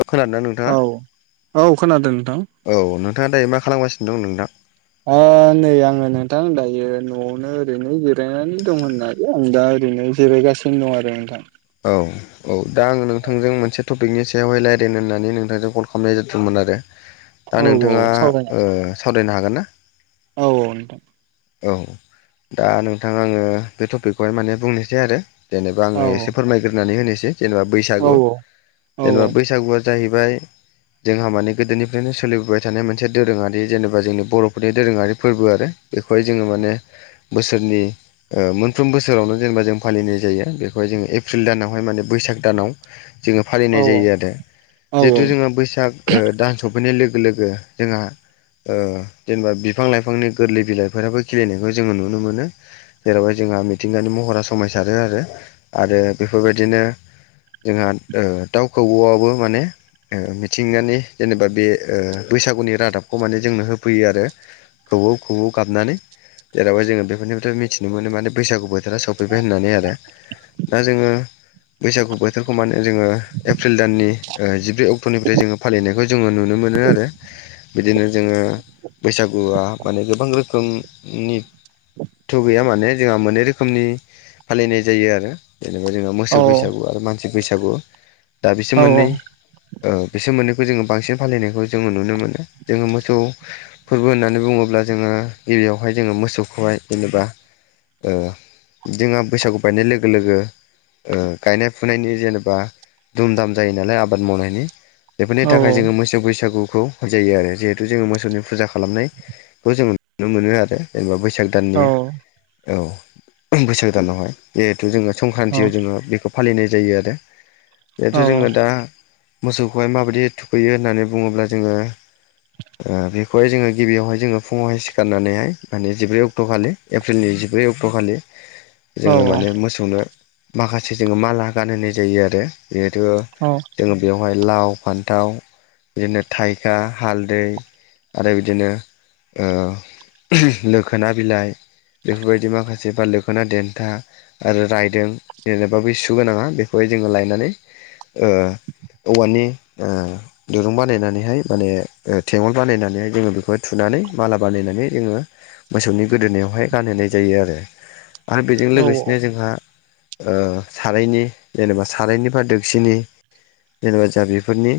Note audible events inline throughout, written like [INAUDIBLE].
औ खोनादों ना औ नोंथाङा। औ खोनादों। नोंथां औ नोंथाङा दायो मा खालामगासिनो दं नोंथां। ओ नै आङो नोंथां दायो न'आवनो ओरैनो जिरायनानै दं होननानै आं दा ओरैनो जिरायगासिनो दं आरो नोंथां। औ औ दा आङो नोंथांजों मोनसे टपिकनि सायावहाय रायज्लायनो होननानै नोंथांजों कल खालामनाय जादोंमोन आरो दा औ औ नोंथाङा सावरायनाय ओ सावरायनो हागोन ना। औ औ औ दा नोंथां आङो बे टपिकखौहाय माने बुंनोसै आरो जेनेबा आङो औ एसे फोरमायग्रोनानै होनोसै जेनेबा औ बैसागु औ जेनेबा बैसागुआ जाहैबाय जोंहा माने गोदोनिफ्रायनो सोलिबोबाय थानाय मोनसे दोरोङारि जेनेबा जोंनि बर'फोरनि दोरोङारि फोरबो आरो बेखौहाय जोङो माने बोसोरनि ओ मोनफ्रोम ओ बोसोरावनो जेनेबा जों फालिनाय जायो बेखौहाय जोङो एप्रिल दानावहाय माने बैसाग दानाव जोङो औ फालिनाय जायो आरो जिहेतु जोङो बैसाग ओ दान सफैनाय लोगो लोग गो जोंङा ओ जेनेबा बिफां लाइफांनि गोरलै। बिलाइफोराबो खिलिनायखौ जोङो नुनो मोनो जेरावहाय जोंहा मिथिंगानि महरा समायसारो आरो। आरो बेफोरबायदिनो जोंहा ओ दाउ खौवौआवबो माने। ओ मिथिंगानि जेनेबा बे ओ बैसागुनि रादाबखौ माने जोंनो होफैयो आरो। खोवौ खोवौ गाबनानै। जेरावाहाय जोङो बेफोरनिफ्राय मिथिनो मोनो माने बैसागु बोथोरा सफैबाय होननानै आरो। दा जोङो। बैसागु बोथोरखौ माने जोङो एप्रिल दाननि ओ जिब्रै अक्ट'निफ्राय जोङो फालिनायखौ जोङो नुनो मोनो आरो बिदिनो जोङो बैसागुआ। माने गोबां रोखोमनि थु गैया माने जोंहा मोनै रोख रोखोमनि फालिनाय जायो आरो जेनेबा जोंहा मोसौ औ बैसागु आरो मानसि बैसागु। दा बिसोर औ मोननै ओ बिसोर मोननै खो जोंङो बांसिन फालिनायखौ जों नुनो मोनो जोङो मोसौ फोरबो होननानै बुङो ब्ला जोङो गिबियावहाय जोङो मोसौखौहाय जेनेबा। ओ जोंहा बैसागु बायनाय लोगो लोगो। ओ गायनाय फुनायनि जेनेबा दुम दाम जायो नालाय आबाद मावनायनि बेफोरनि औ थाखाय जोङो मोसौ बैसागुखौ होजायो आरो जिहेथु जोङो मोसौनि फुजा खालामनाय खौ जों नुनो मोनो आरो जेनेबा बैसाग दाननि औ बैसागो दानावहाय जिहेथु जोङो संक्रान्तियाव जोङो बेखौ फालिनाय जायो आरो बेथ' जोङो दा मोसौखौहाय माबायदि थुखैयो होननानै बुङोब्ला जोङो ओ बेखौहाय जोङो गिबियावहाय जोङो फुङावहाय सिखारनानैहाय माने जिब्रै अक्ट'खालि एप्रिलनि जिब्रै अक्ट'खालि जोङो माने मोसौनो माखासे जोङो माला गानहोनाय जायो आरो जिहेथु जोङो बेवहाय लाव फान्थाव बिदिनो थाइखा हालदै आरो बिदिनो ओ लोखोना बिलाइ बेफोरबायदि माखासे बा लोखोना देन्था आरो रायदों जेनेबा बै सुगोनाङा बेखौ जोङो लायनानै ओ औवानि ओ दिरुं बानायनानैहाय माने थेंगल बानायनानैहाय जोङो बेखौ थुनानै माला बानायनानै जोङो मोसौनि गोदोनायावहाय गानहोनाय जायो आरो आरो बेजों लोगोसेनो जोंहा ओ सारायनि जेनेबा सारायनि बा दोगसिनि जेनेबा जा बेफोरनि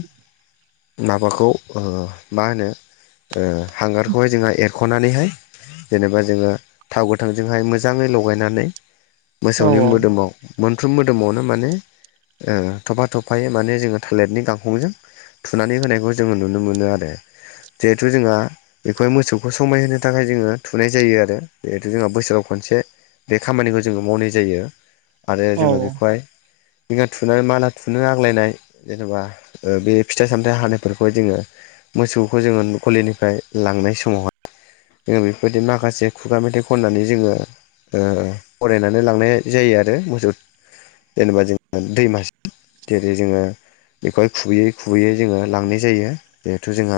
माबाखौ ओ मा होनो ओ हांगार खौहाय जोंहा एरख'नानैहाय जेनेबा जोङो थाव गोथांजोंहाय मोजाङै लगायनानै मोसौनि मोदोमाव मोनफ्रोम मोदोमावनो माने ओ थफा थफायै माने जोङो थालिरनि गांखं थुनानै होनायखौ जोङो नुनो मोनो आरो जिहेथु जोंहा बेखौहाय मोसौखौ समायहोनो थाखाय जोङो थुनाय जायो आरो जिहेथु जोंहा बोसोराव खनसे बे खामानिखौ जोङो मावनाय जायो आरो जोङो बेखौहाय बिगा थुनानै माला थुनो आग्लायनाय जेनेबा ओ बे फिथाइ सामथाइ हानायफोरखौ जोङो मोसौखौ जोङो गलिनिफ्राय लांनाय समावहाय जोङो बेफोरबायदि माखासे खुगा मेथाइ खननानै जोङो ओ फरायनानै लांनाय जायो आरो मोसौ जेनेबा जोङो दैमासि जेरै जोङो बेखौहाय खुबैयै खुबैयै जोङो लांनाय जायो जिहेथु जोंहा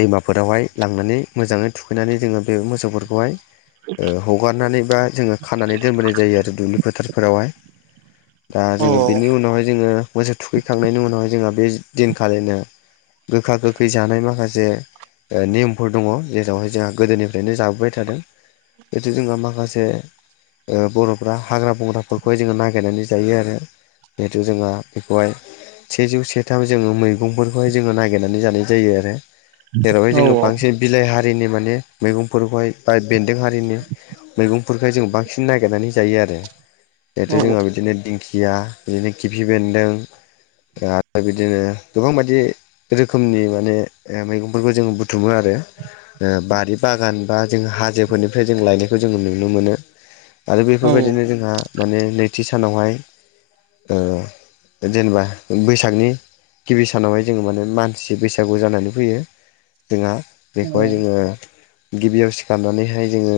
दैमाफोरावहाय लांनानै मोजाङै थुखैनानै जोङो बे मोसौफोरखौहाय ओ हगारनानैबा जोङो खानानै दोनबोनाय जायो आरो दुब्लि फोथारफोरावहाय दा जोङो बेनि उनावहाय जोङो मोसौ थुखैखांनायनि उनावहाय जोंहा बे दिनखालिनो गोखा गोखै जानाय माखासे जे नियमफोर दङ जेरावहाय जोंहा गोदोनिफ्रायनो जाबोबाय थादों [UNINTELLIGIBLE] ओ बर'फ्रा हाग्रा बंग्राफोरखौहाय जोङो नागिरनानै जायो आरो जिहेथु जोंहा बेखौहाय सेजौ सेथाम जोङो मैगंफोरखौहाय जोङो नागिरनानै जानाय जायो आरो जेरावहाय जोङो बांसिन बिलाइ हा हारिनि माने मैगंफोरखौहाय बा बेन्दों हारिनि मैगं खाय जों बांसिन नागिरनानै जायो आरो जिहेथु जोंहा बिदिनो दिंखि या बिदिनो गिफि बेन्दों बिदिनो गोबां बायदि रोखोमनि माने मैगंफोरखौ जोङो बुथुमो आरो ओ बारि बागान बा जों हाजोफोरनिफ्राय जों लायनायखौ जोङो नुनो मोनो आरो बेफोरबायदिनो जोंहा माने नैथि सानावहाय जेनेबा बैसागनि गिबि सानावहाय जोङो माने मानसि बैसागु जानानै फैयो जोंहा बेखौहाय जोङो फालियो। गिबियाव सिखारनानैहाय जोङो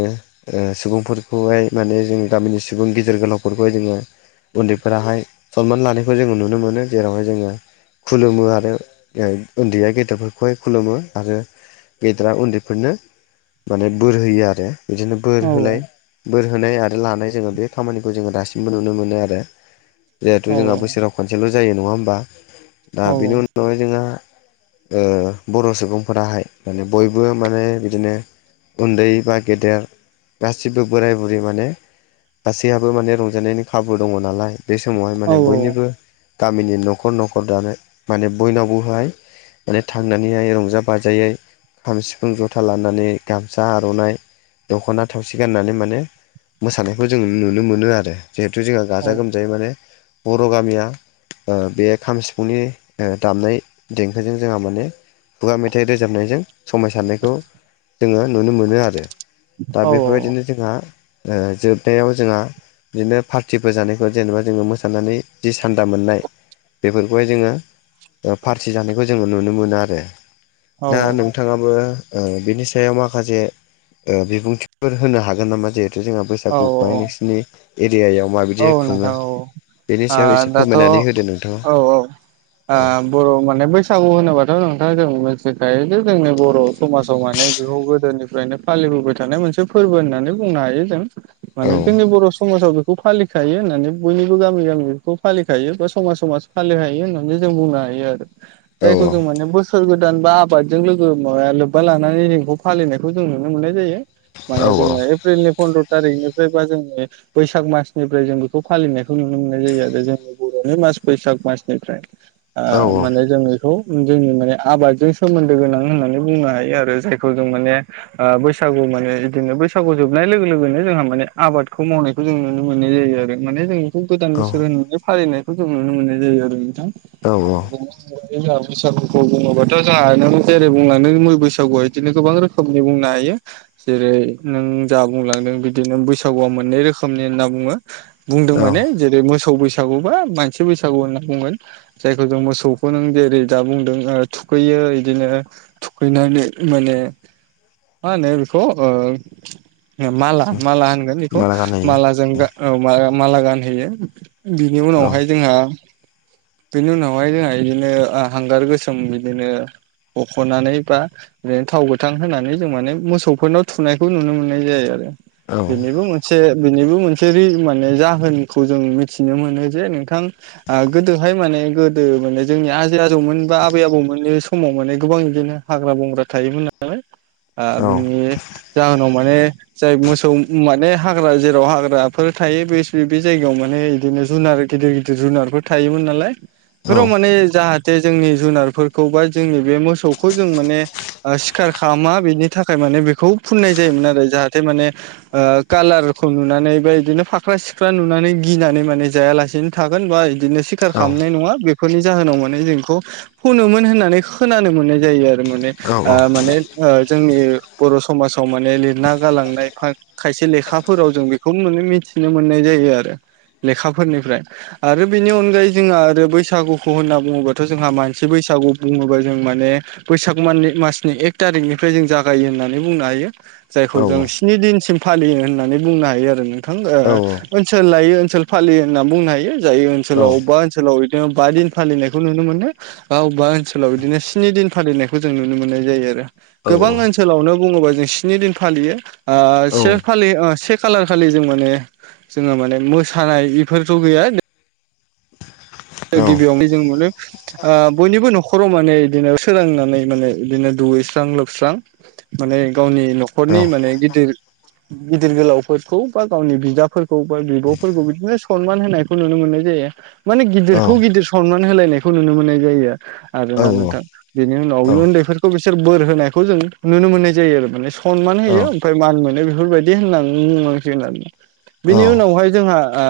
सुबुंफोरखौहाय माने जों गामिनि सुबुं गेजेर गोलावफोर मान होनो रोंनांगौ। फोरखौहाय जोङो मन्दिरफोराहाय सनमान लानायखौ जोङो नुनो मोनो जेरावहाय जोङो [UNINTELLIGIBLE] खुलुमो आरो उन्दैया गेदेरफोरखौ खुलुमो। खहाय खुलुमो आरो गेद्रा उन्दैफोरनो माने बोर होयो आरो नंगौ सैथो बिदिनो बोर होलाय जों नुनो मोनो। बोर होनाय आरो लानाय जोङो बे खामानिखौ जोङो दासिमबो नुनो मोनो आरो औ‌ नंगौ सैथो। जिहेथु जोंहा बोसोराव खनसेल' जायो नङा होमबा दा बेनि उनावहाय जोंहा बयबो गोरोबलायना थानांगौ। बर' सुबुंफोराहाय माने बयबो माने बिदिनो अनलायनानै थायो। उन्दै बा गेदेर गासिबो बोराय बुरै माने ज'ज रंजालाइयो। गासैयाबो माने रंजानायनि खाबु दङ नालाय औ नंगौ सैथो बे समावहाय माने बयनिबो गामिनि न'खर न'खर दानो माने बयनावबोहाय रंजाहैनाय ‌जायो। माने थांनानैहाय रंजा बाजायै खाम सिफुं जथा लानानै गामसा आर'नाइ गान्नानै रंजानाय जायो। दख'ना थावसि गाननानै माने मोसानायखौ जों नुनो मोनो आरो औ नंगौ सैथो। जिहेथु जोंहा गाजा गोमजायै माने फालियो। बर' गामिया बे खाम सिफुंनि दामनाय देंखोजों जोबोर रंजायो मोसादों। जोंहा माने खुगा मेथाइ रोजाबनायजों समायसारनायखौ जोङो नुनो मोनो आरो नंगौ सैथो थारैनो। दा बेफोरबायदिनो औ जोंहा जोबनायाव जोंहा नखरनि सुबुंफोरखौ खुलुमनानै फैनाय जायो। बिदिनो पार्टिफोर जानायखौ जेनेबा जोङो मोसानानै जि सान्दा मोननाय बेखौ ज, बयबो ओंखाम बेदर जानाय जायो। बेफोरखौहाय जोङो फारसि जानाय जायो औ नंगौ। खौ जोङो नुनो मोनो आरो औ दा औ नोंथाङाबो‌ नुनो ‌मोनो औ नंगौ। बिनि सायाव माखासे बिबुंथिफोर होनो हागोन नामा जेरे जों गथ'‌गथाइ, बोराय बुरै, औ ‌सेंग्रा सिख्ला, ज बयबो गोरोबलायना थायो। थु जोंहा बैसागुखौहाय नोंसिोरनि औ। औ नोंथां बेनि सायाव औ एसे दाथ' औ फोरमायनानै होदो नोंथाङा औ नंगौ। आ औ बर' माने बर‌ हारि। बैसागु होनोबाथ' नोंथाङा जों मिथिखायो जे जोंनि बर' समाजाव माने गोहौ गोदोनिफ्रायनो फालियो औ नंगौ नोंथां। बोबाय थानाय मोनसे फोरबो होननानै बुंनो हायो जों औ माने जोंनि बर' समाजाव बे बैसागु फोरबोखौ फालियो। बेखौ फालिखायो होननानै बयनिबो गामि गामिखौ फालिखायो बा समाज समाज फालिखायो होननानै जों बुंनो हायो आरो नंगौ औ थारैनो सैथो। जायखौ मान बोस - -सोर गोदान बा आबादजों लोगो माबाया लोब्बा लानानै [UNINTELLIGIBLE] फालिनायखौ जों नुनो मोननाय जायो। औ माने जोङो एप्रिलनि फन्द्र' थारिखनिफ्रायबा जोंनि बैसाग मासनि‌ जिबा साननिफ्राय फालिनाय जायो। मासनिफ्राय जों बेखौ फालिनायखौ नुनो मोननाय जायो आरो जोंनि बर'नि मास बैसाग मासनिफ्राय औ नंगौ सैथो। आ माने जोङो बयबो रंजालाइयो बैसागुआव। जों म आबादजों सोमोनदो गोनां होननानै बुंनो हायो आरो जायखौ जों माने बैसाग दाननिफ्राय गायनाय फुनाय खामानि फोरखौ मावो। बैसागु माने बिदिनो बैसागु जोबनाय लोगो लोगोनो जोंहा माने आबादखौ मावनायखौ जों नुनो मोनो। नुनो मोननाय जायो आरो माने जों बेखौ गोदान औ बोसोर होननानै फालिनायखौ जों नुनो मोननाय जायो आरो नोंथां औ नंगौ सैथो नोंथां। आ [UNINTELLIGIBLE] जोंहा बैसागुखौ बुङोबाथ' जोंहा नों जेरै बुंलांदों बैसागुआ बिदिनो गोबां रोखोमनि बुंनो हायो। जेरै नों जा बुंलांदों बिदिनो बैसागुआ मोननै रोखोमनि होनना बुङो बुंदों औ माने जेरै-मोसौ बैसागु बा मानसि बैसागु होनना बुंगोन जायखौ जों मोसौखौ नों जेरै दा बुंदों ओ थु खैयो इदिनो थुखैनानै माने मा होनो बेखौ ओ माला माला होनगोन बेखौ माला गानहोयो मालाजों औ माला गानहैयो। बिनि औ उनावहाय जोंहा बिनि उनावहाय जोंहा इदिनो ओ हांगार गोसोम बिदिनो हख'नानै बा ओ थाव गोथां होनानै जों माने मोसौफोरनाव थुनायखौ नुनो मोननाय जायो आरो। औ बिनिबो मोनसे बेनिबो मोनसे रि माने जाहोनखौ जों मिथिनो मोनो जे नोंथां ओ गोदोहाय माने गोदो माने जोंनि आजै-आजौमोन बा आबै- आबौमोननि समाव माने गोबां बिदिनो हाग्रा-बंग्रा थायोमोन नालाय ओ औ बिनि जाहोनाव माने जाय मोसौ माने हा ग्रा जेराव हाग्राफोर थायो बे जायगायाव माने बिदिनो जुनार गिदिर गिदिर जुनारफोर थायोमोन नालाय इफोराव औ माने जाहा थे जोंनि जुनारफोरखौ बा जोंनि बे मोसौखौ जों माने सिखार खालामा बेनि थाखाय मा ने बेखौ फुननाय जायोमोन आरो जाहाथे माने ओ कालार खौ नुनानै बा इदिनो फाख्रा-सिख्रा नुनानै गिनानै माने जायालासेनो थागोन बा इदिनो सिखार खालामनाय नङा। बे फोरनि जाहोनाव माने जों इखौ फोनोमोन होननानै खोनानो मोननाय जायो आरो माने ओ औ माने ओ जोंनि बर' समाजाव माने लिरना गालांनाय खायसे लेखा फोराव जों बेखौनो मिथिनो मोननाय जायो आरो लेखाफोरनिफ्राय। आरो बिनि अनगायै जोंहा आरो बैसागुखौ होनना बुङोबाथ' जोंहा मानसि बै सागु बुङोबा जों माने बैसाग मान्थनि मासनि एक तारिखनिफ्राय जों जागायो होननानै बुंनो हायो। जायखौ औ औ जों स्नि दिनसिम फालियो होननानै बुंनो हायो आरो नोंथां। औ बिदिनो औ ओ ओनसोल लायो ओनसोल फालियो होननानै बुंनो हायो जाय ओनसाव अबेबा ओ सोलाव बिदिनो बा दिन फालिनायखौ नुनो मोनो, बा अबेबा ओनसोलाव बिदिनो स्नि दिन फालिनायखौ जों नुनो मोननाय जायो आरो। गोबां ओनसोलावनो बुङोबा जों स्नि दिन फालियो ओ से खालि ओ से खालार खालि जों माने जोंहा माने मोसानाय बेफोरथ' गैया गिबियावनो जों मोनो ओ बयनिबो न'खराव माने इदिनो सोरांनानै माने बिदिनो दुगैस्रां लोबस्रां माने गावनि न'खरनि माने गिदिर गिदिर गोलावफोरखौ बा गावनि बिदाफोरखौ बा बिब'फोरखौ बिदिनो सनमान होनायखौ नुनो मोननाय जायो। माने गिदि रखौ गिदिर सनमान होलायनायखौ नुनो मोननाय जायो आरो आरोना नोंथां। बेनि उनाव उन्दैफोरखौ बिसोर बोर होनायखौ जों नुनो मोननाय जायो आरो माने सनमान होयो ओमफ्राय मान मोनो, बेफोरबायदि होननानै बुंनांसिगोन आरो। बिनि उनावहाय जोंहा ओ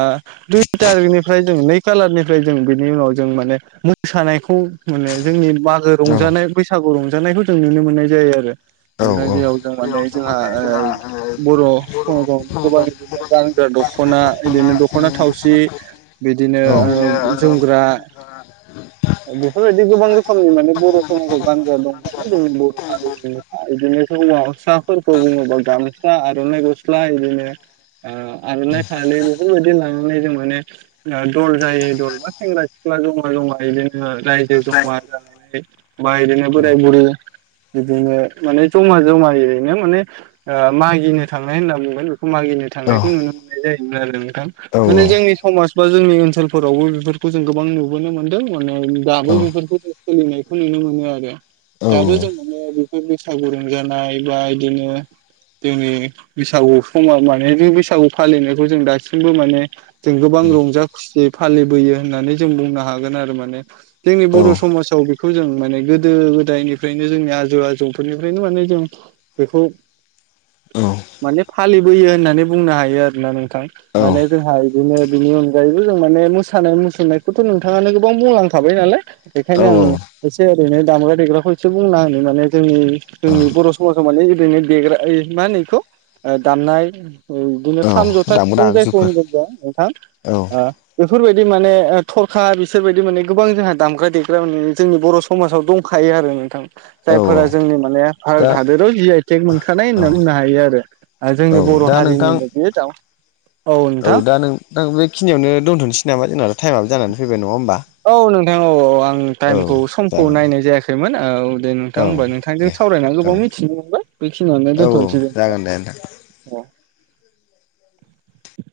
दुइ तारिखनिफ्राय जों नै खालारनि फ्राय जों बेनि उनाव जों माने मोसानायखौ मोनो, जोंनि मागो रंजानाय बैसागु रं जानायखौ जों नुनो मोननाय जायो आरो। ओमफ्राय [UNINTELLIGIBLE] जों माने जोंहा ओ बर' समाजाव गोबां बिदिनो गानग्रा दख'ना बिदिनो दख'ना थावसि बिदिनो ओ जोमग्रा [UNINTELLIGIBLE] बेफोरबायदि गोबां रोखोमनि माने बर' समाजाव गानग्रा दं नालाय जोंनि बर' हारिनिनोखा बिदिनो जों जोङो साफोरखौ बुङोबा गामसा, आरनाइ गस्ला, इदिनो ओ आर'नाइ फालि बेफोरबायदि लानानै जों माने दल जायै दल सेंग्रा सिख्ला जमा जमा बिदिनो रायजो जमा जानानै बा बिदिनो बोराय बुरै बिदिनो माने जमा जमा रैनो माने मागिनो थांनाय होनना बुंगोन बेखौ मागि थांनायखौ नुनो मोननाय जोन नोंथां औ माने जोंनि सम बा जोंनि ओनसोलफोरावबो बे खौ जों गोबां नुबोनो मोनदों माने दाबो बेफोरखौ जों सोलिनायखौ नुनो मोनो आरो। दाबो जों माने बेफोर बैसागु रं जानाय बा इदिनो जोंनि बैसागु समाव माने बे बैसागु फालिनायखौ जों दासिमबो माने जों गोबां आं रंजा खुसि फालिबोयो होननानै जों बुंनो हागोन आरो माने जोंनि बर' समाजाव बेखौ जों माने गोदो गोदायनिफ्रायनो जोंनि आजौ आजौफोरनिफ्रायनो माने जों बेखौ औ। माने फालिबोयो होननानै बुंनो हायो आरोोना नोंथां माने जोंहा बिदिनो बिनि अनगायैबो जों मान मोानाय मु नायखौथ' नोंथाङा गोबां बुंलांखाबाय नालाय बेनिखायनो आं एसे ओरैनो दामग्रा देग्राखौ एसे बुं मा होनो माने जोंनि जोंनि बर' समाजाव माने ओरैनो देग्रा मा होनोखौ दामनाय बिदिनो खाम जथा दामग्रा सिफुं जायखौ आगजुफोर होनदों ज औ नोंथां बेफोरबायदि माने थरखा बिसोरबायदि माने गोबां जोंहा दामग्रा देग्रा माने जोंनि बर' समाजाव दंखायो आरो नोंथां। औ जायफोरा जोंनि माने दा भारत हादराव जि आइ टेक मोनखानाय औ होनना बुंनो हायो आरो औ जोंनि बर' दा नोंथां हारिनिनो औ दा नों बेखिनियावनो दोनथ'नोसै नामा जोंनाथ' टाइमाब जानानै फैबाय नङा होमबा औ नोंथां औ औ आं औ टाइमखौ समखौ जागोन दे नायनाय जायाखैमोन। दे औ नोंथां होनबा नोंथांजों दे सावरायनानै औ गोबाव मिथिनो मोनबाय बेखिनियावनो औ औ दोनथ'नोसै दे नोंथां। जागोन औ।